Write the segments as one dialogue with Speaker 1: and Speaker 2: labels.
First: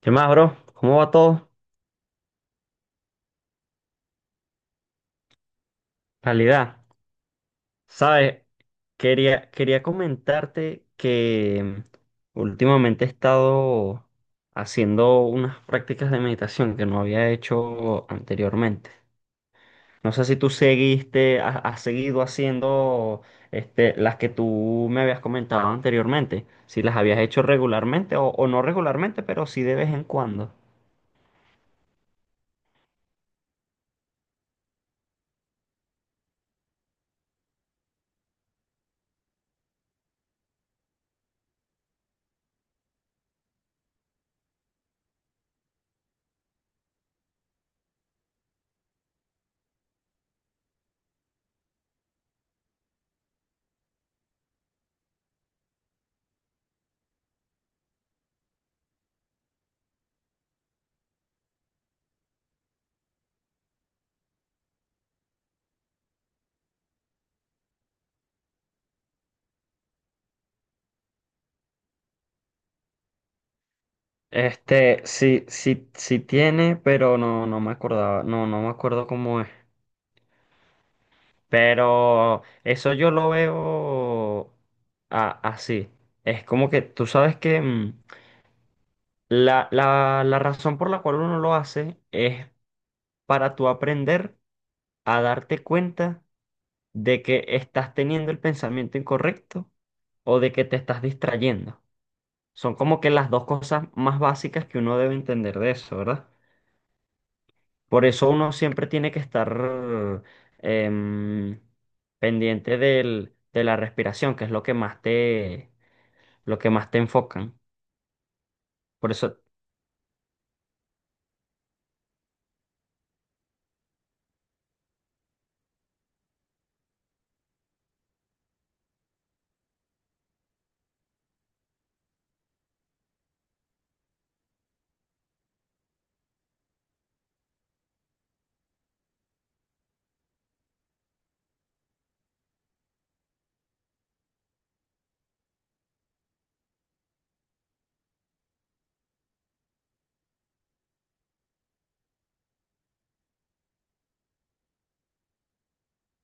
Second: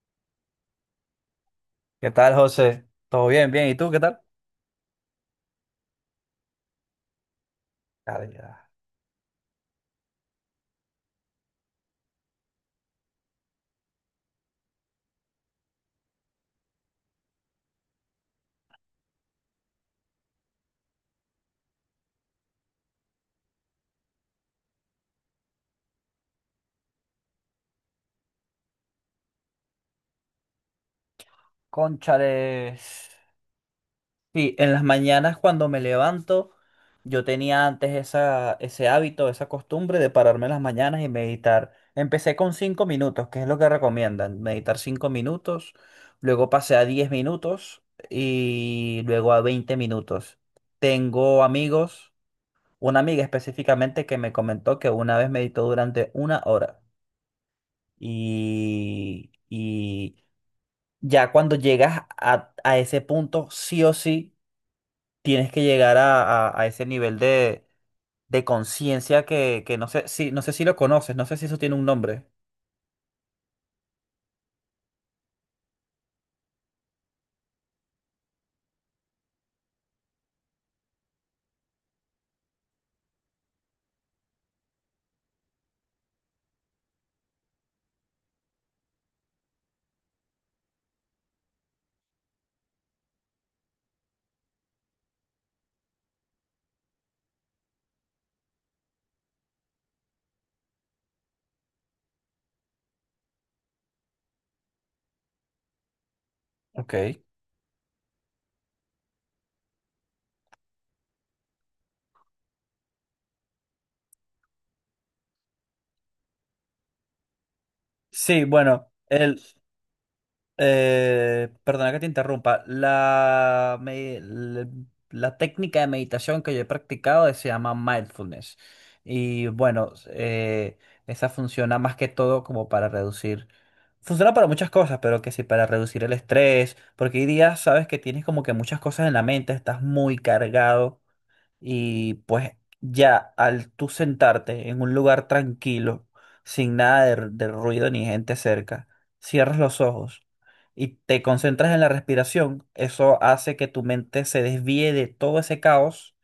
Speaker 1: ¿Qué más, bro? ¿Cómo va todo?
Speaker 2: ¿Qué tal, José? ¿Todo bien? Bien. ¿Y tú qué tal?
Speaker 1: Calidad. ¿Sabes?
Speaker 2: Calidad.
Speaker 1: Quería comentarte que últimamente he estado haciendo unas prácticas de meditación que no había hecho anteriormente. No sé si tú seguiste, has seguido haciendo las que tú me habías comentado anteriormente, si las habías hecho regularmente o no regularmente, pero sí de vez en cuando.
Speaker 2: Cónchales. Sí, en las mañanas cuando me levanto, yo tenía antes ese hábito, esa costumbre de pararme en las mañanas y meditar. Empecé con 5 minutos, que es lo que recomiendan, meditar 5 minutos, luego pasé a 10 minutos y luego a 20 minutos. Tengo amigos, una amiga específicamente que me comentó que una vez meditó durante 1 hora y ya cuando llegas a ese punto, sí o sí, tienes que llegar a ese nivel de conciencia que no sé si lo conoces, no sé si eso tiene un nombre.
Speaker 1: Sí, sí, sí tiene, pero no, no me acordaba, no, no me acuerdo cómo es. Pero eso yo lo veo así. Es como que tú sabes que la razón por la cual uno lo hace es para tú aprender a darte cuenta de que estás teniendo el pensamiento incorrecto o de que te estás distrayendo. Son como que las dos cosas más básicas que uno debe entender de eso, ¿verdad?
Speaker 2: Ok.
Speaker 1: Por eso uno siempre tiene que estar em, de la respiración, que es lo que más te, lo que más te enfocan.
Speaker 2: Sí, bueno,
Speaker 1: Por eso,
Speaker 2: Perdona que te interrumpa. La técnica de meditación que yo he practicado se llama mindfulness. Y bueno, esa funciona más que todo como para reducir. Funciona para muchas cosas, pero que sí, para reducir el estrés. Porque hoy día sabes que tienes como que muchas cosas en la mente, estás muy cargado. Y pues ya al tú sentarte en un lugar tranquilo, sin nada de ruido ni gente cerca, cierras los ojos y te concentras en la respiración, eso hace que tu mente se desvíe de todo ese caos,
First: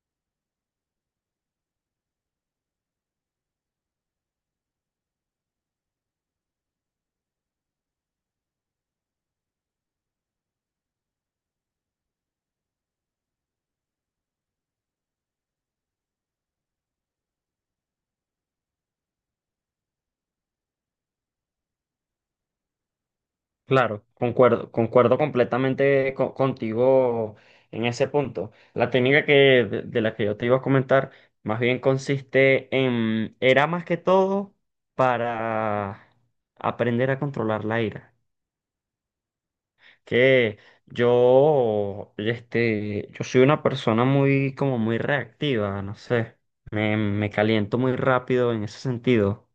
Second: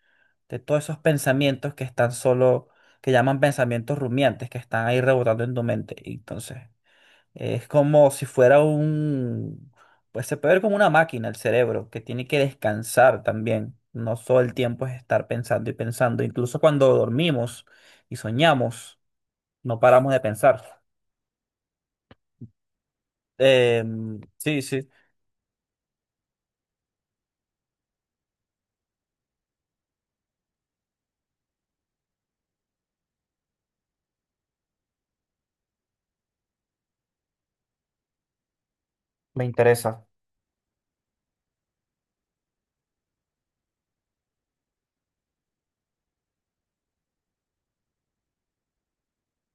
Speaker 2: de todos esos pensamientos que están solo, que llaman pensamientos rumiantes, que están ahí rebotando en tu mente. Y entonces es como si fuera un, pues se puede ver como una máquina el cerebro, que tiene que descansar también. No todo el tiempo es estar pensando y pensando. Incluso cuando dormimos y soñamos, no paramos de pensar.
Speaker 1: claro,
Speaker 2: Sí, sí,
Speaker 1: concuerdo completamente contigo en ese punto. La técnica de la que yo te iba a comentar, más bien consiste en, era más que todo para aprender a controlar la ira.
Speaker 2: me interesa.
Speaker 1: Que yo, este, yo soy una persona muy, como muy reactiva, no sé. Me caliento muy rápido en ese sentido.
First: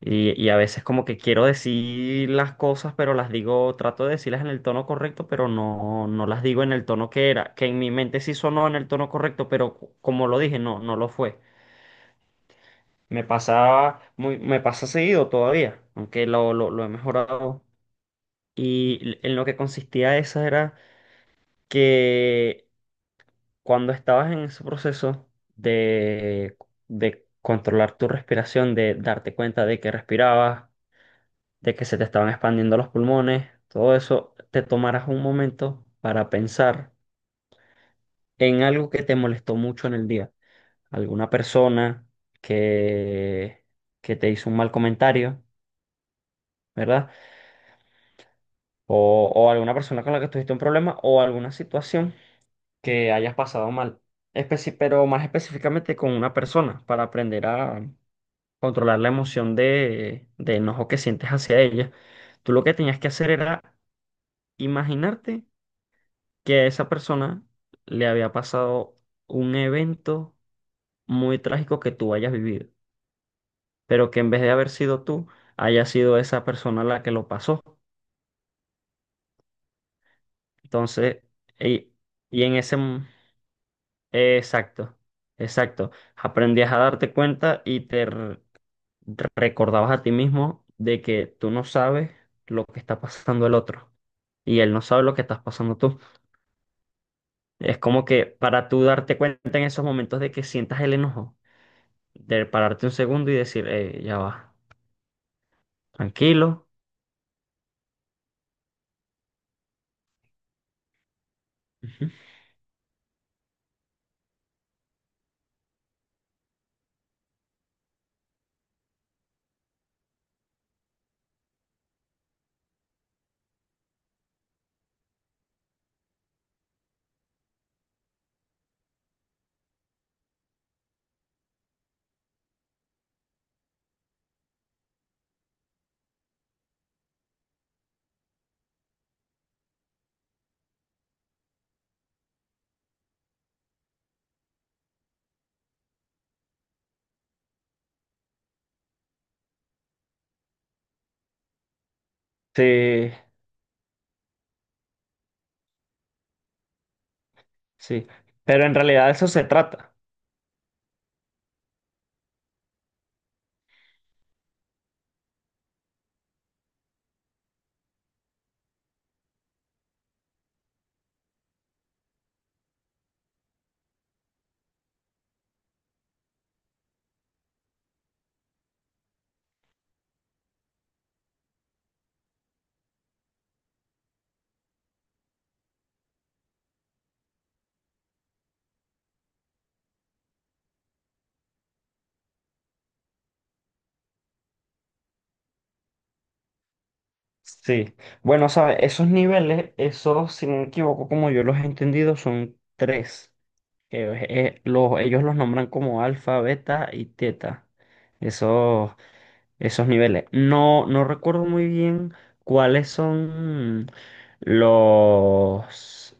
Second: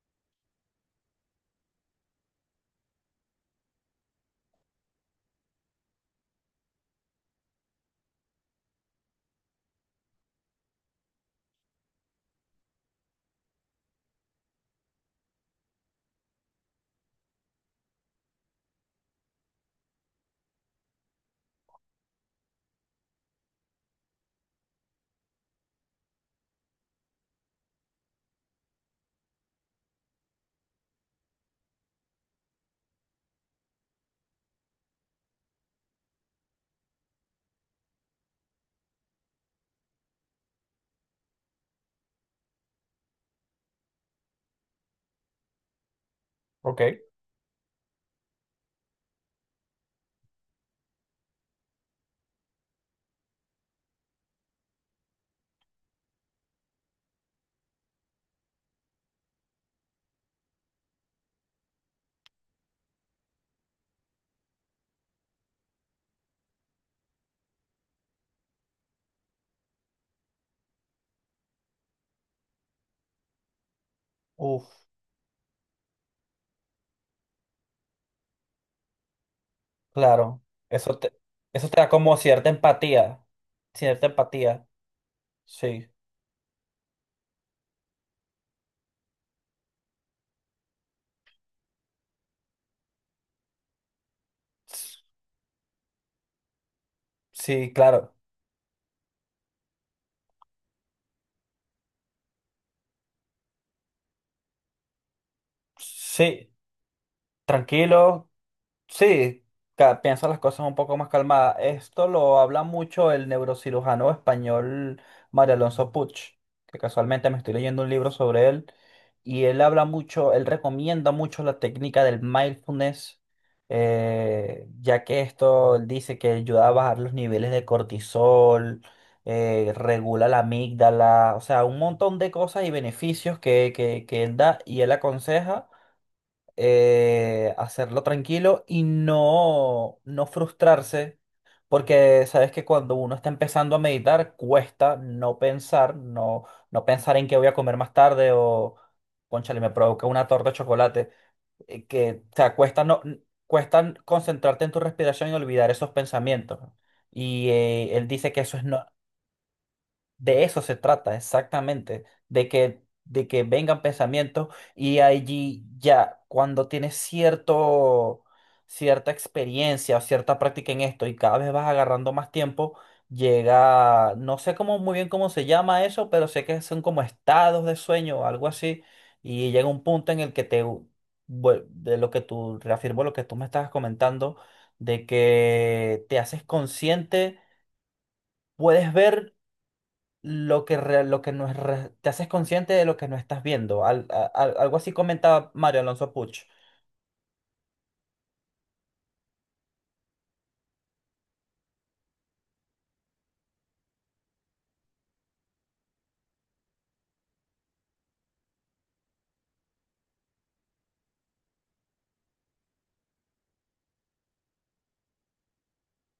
Speaker 1: Y a veces como que quiero decir las cosas, pero las digo, trato de decirlas en el tono correcto, pero no, no las digo en el tono que era. Que en mi mente sí sonó en el tono correcto, pero como lo dije, no, no lo fue. Me pasa seguido todavía, aunque lo he mejorado. Y en lo que consistía esa era que cuando estabas en ese proceso de, de controlar tu respiración, de darte cuenta de que respirabas, de que se te estaban expandiendo los pulmones, todo eso, te tomarás un momento para pensar en algo que te molestó mucho en el día. Alguna persona que, que te hizo un mal comentario,
Speaker 2: Ok.
Speaker 1: ¿verdad? O alguna persona con la que tuviste un problema o alguna situación que hayas pasado mal. Pero más específicamente con una persona para aprender a controlar la emoción de enojo que sientes hacia ella. Tú lo que tenías que hacer era imaginarte que a esa persona le había pasado un evento muy trágico que tú hayas vivido, pero que en vez de
Speaker 2: Uf,
Speaker 1: haber sido tú, haya sido esa persona la que lo pasó.
Speaker 2: claro. Eso te,
Speaker 1: Entonces,
Speaker 2: eso te da
Speaker 1: y,
Speaker 2: como
Speaker 1: y
Speaker 2: cierta
Speaker 1: en ese...
Speaker 2: empatía. Cierta empatía.
Speaker 1: exacto,
Speaker 2: Sí.
Speaker 1: exacto. Aprendías a darte cuenta y recordabas a ti mismo de que tú no sabes lo que está pasando el otro y él no sabe lo que estás pasando tú.
Speaker 2: Sí,
Speaker 1: Es como
Speaker 2: claro.
Speaker 1: que para tú darte cuenta en esos momentos de que sientas el enojo, de pararte un segundo y decir, ya va,
Speaker 2: Sí.
Speaker 1: tranquilo".
Speaker 2: Tranquilo. Sí, piensa las cosas un poco más calmadas. Esto
Speaker 1: Ujú.
Speaker 2: lo habla mucho el neurocirujano español María Alonso Puig, que casualmente me estoy leyendo un libro sobre él, y él habla mucho, él recomienda mucho la técnica del mindfulness, ya que esto él dice que ayuda a bajar los niveles de cortisol, regula la amígdala, o sea, un montón de cosas y beneficios que él da y él aconseja, hacerlo tranquilo y no frustrarse, porque sabes que cuando uno está empezando a meditar, cuesta no pensar, no pensar en qué voy a comer más tarde o, cónchale, me provoca una torta de chocolate, que, o sea, cuesta, no,
Speaker 1: Sí,
Speaker 2: n- cuesta concentrarte en tu respiración y olvidar esos pensamientos. Y él
Speaker 1: sí.
Speaker 2: dice que eso es
Speaker 1: Pero en
Speaker 2: no,
Speaker 1: realidad de eso se trata.
Speaker 2: de eso se trata exactamente, de que vengan pensamientos y allí ya cuando tienes cierta experiencia o cierta práctica en esto y cada vez vas agarrando más tiempo, llega, no sé cómo, muy bien cómo se llama eso, pero sé que son como estados de sueño o algo así y llega un punto en el que de lo que tú, reafirmo lo que tú me estabas comentando, de que te haces consciente, puedes ver lo que no es re- te haces consciente de lo que no estás viendo. Algo así comentaba Mario Alonso Puch.
Speaker 1: Sí. Bueno, sabes, esos niveles, esos, si no me equivoco, como yo los he entendido, son tres. Que, ellos los nombran como alfa, beta y teta. Esos. Esos niveles. No, no recuerdo muy bien cuáles son los,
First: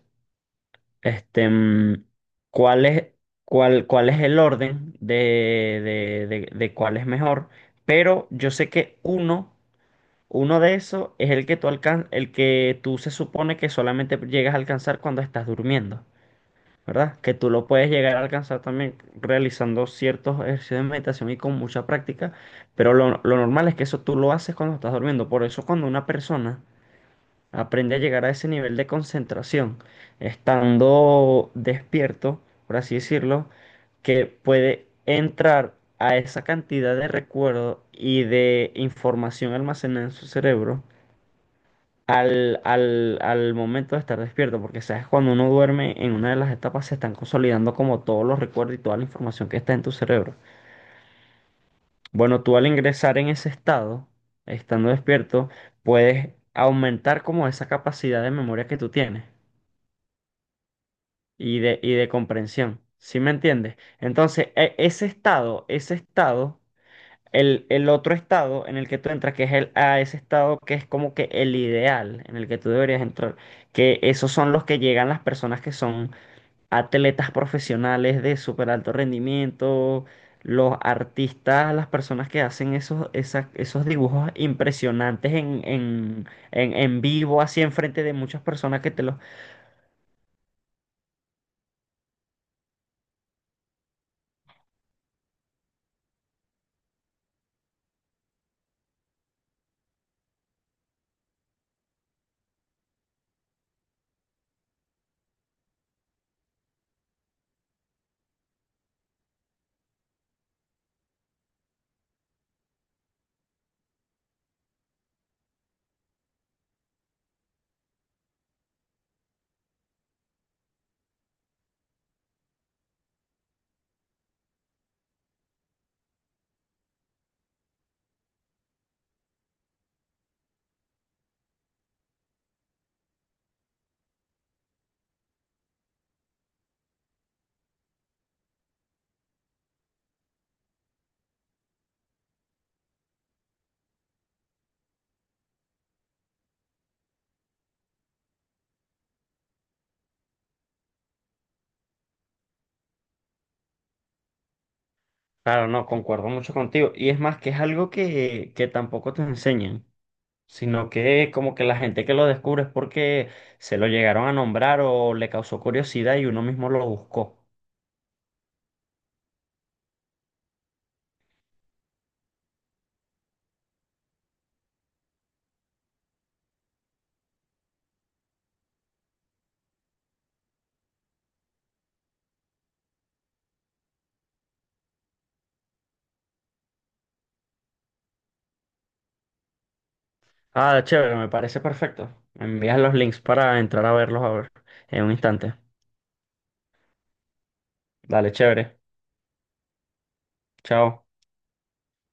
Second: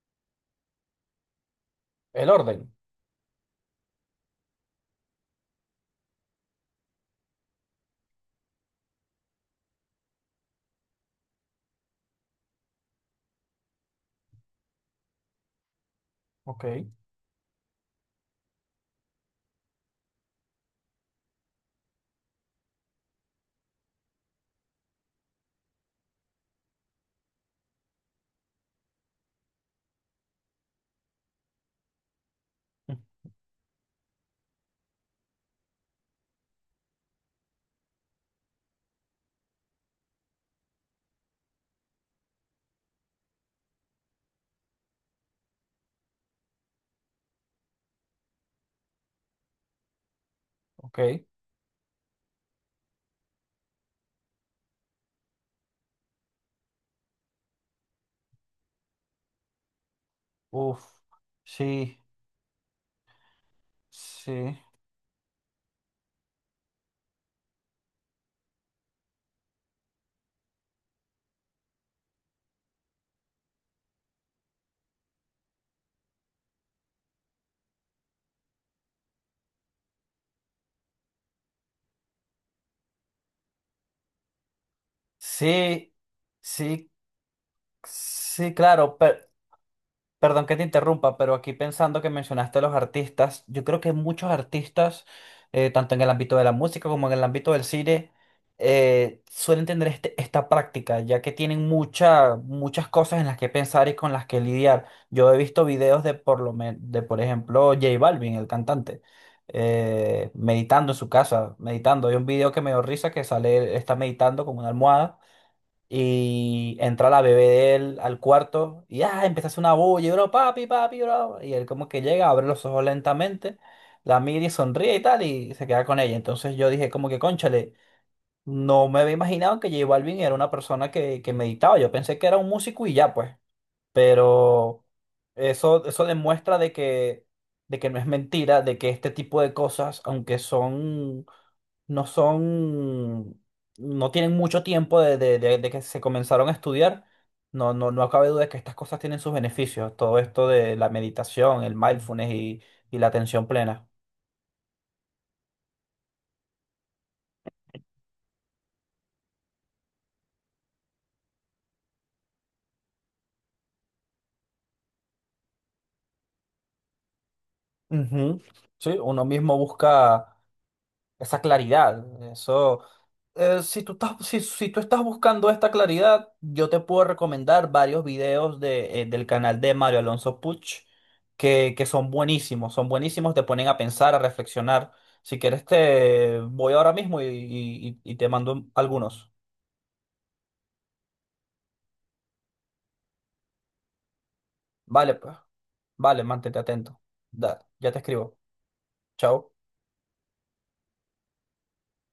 Speaker 1: este,
Speaker 2: El orden.
Speaker 1: cuál es, cuál, cuál es el orden de cuál es mejor, pero yo sé que uno, uno de esos es el que el que tú se supone que solamente llegas a alcanzar cuando estás durmiendo.
Speaker 2: Ok,
Speaker 1: ¿Verdad? Que tú lo puedes llegar a alcanzar también realizando ciertos ejercicios de meditación y con mucha práctica, pero lo normal es que eso tú lo haces cuando estás durmiendo. Por eso cuando una persona aprende a llegar a ese nivel de concentración, estando despierto, por así decirlo, que puede entrar a esa cantidad de recuerdo y de información almacenada en su cerebro al momento de estar despierto, porque sabes, cuando uno duerme en una de las etapas se están consolidando como todos los recuerdos y toda la información que está en tu cerebro.
Speaker 2: ok.
Speaker 1: Bueno, tú al ingresar en ese estado, estando despierto, puedes aumentar como esa capacidad de memoria que tú tienes
Speaker 2: Uf,
Speaker 1: y
Speaker 2: sí,
Speaker 1: de comprensión. ¿Sí me entiendes? Entonces,
Speaker 2: sí,
Speaker 1: ese estado, ese estado. El otro estado en el que tú entras, que es el, a ese estado que es como que el ideal en el que tú deberías entrar, que esos son los que llegan las personas que son atletas profesionales de súper alto rendimiento, los artistas, las personas que hacen esos dibujos impresionantes
Speaker 2: sí, sí,
Speaker 1: en vivo, así enfrente de muchas
Speaker 2: sí,
Speaker 1: personas que
Speaker 2: claro.
Speaker 1: te los...
Speaker 2: Perdón que te interrumpa, pero aquí pensando que mencionaste a los artistas, yo creo que muchos artistas, tanto en el ámbito de la música como en el ámbito del cine, suelen tener esta práctica, ya que tienen muchas cosas en las que pensar y con las que lidiar. Yo he visto videos de por ejemplo, J Balvin, el cantante, meditando en su casa, meditando. Hay un video que me dio risa que sale, él está meditando con una almohada y entra la bebé de él al cuarto y ah, empieza a hacer una bulla, y bro, papi, papi, bro. Y él como que llega, abre los ojos lentamente, la mira y sonríe y tal, y se queda con ella. Entonces yo dije como que, cónchale, no me había imaginado que J Balvin era una persona que meditaba. Yo pensé que era un músico y ya, pues. Pero eso demuestra de que no es mentira, de que este tipo de cosas, aunque son, no tienen mucho tiempo de que se comenzaron a estudiar, no cabe duda de que estas cosas tienen sus beneficios. Todo esto de la meditación, el mindfulness y la atención plena.
Speaker 1: Claro, no, concuerdo mucho contigo. Y es más, que es algo que tampoco te enseñan, sino que como que la gente que lo descubre es porque se lo llegaron a nombrar o le causó curiosidad y uno mismo lo buscó.
Speaker 2: Ujú. Sí, uno mismo busca esa claridad. Eso. Si tú estás buscando esta claridad, yo te puedo recomendar varios videos del canal de Mario Alonso Puch que son buenísimos, te ponen a pensar, a reflexionar. Si quieres, te voy ahora mismo y te mando algunos.
Speaker 1: Ah, chévere, me parece perfecto. Me envías los links para entrar a verlos a ver en un
Speaker 2: Vale, pues.
Speaker 1: instante.
Speaker 2: Vale, mantente atento. Da, ya te
Speaker 1: Dale,
Speaker 2: escribo.
Speaker 1: chévere.
Speaker 2: Chao.
Speaker 1: Chao.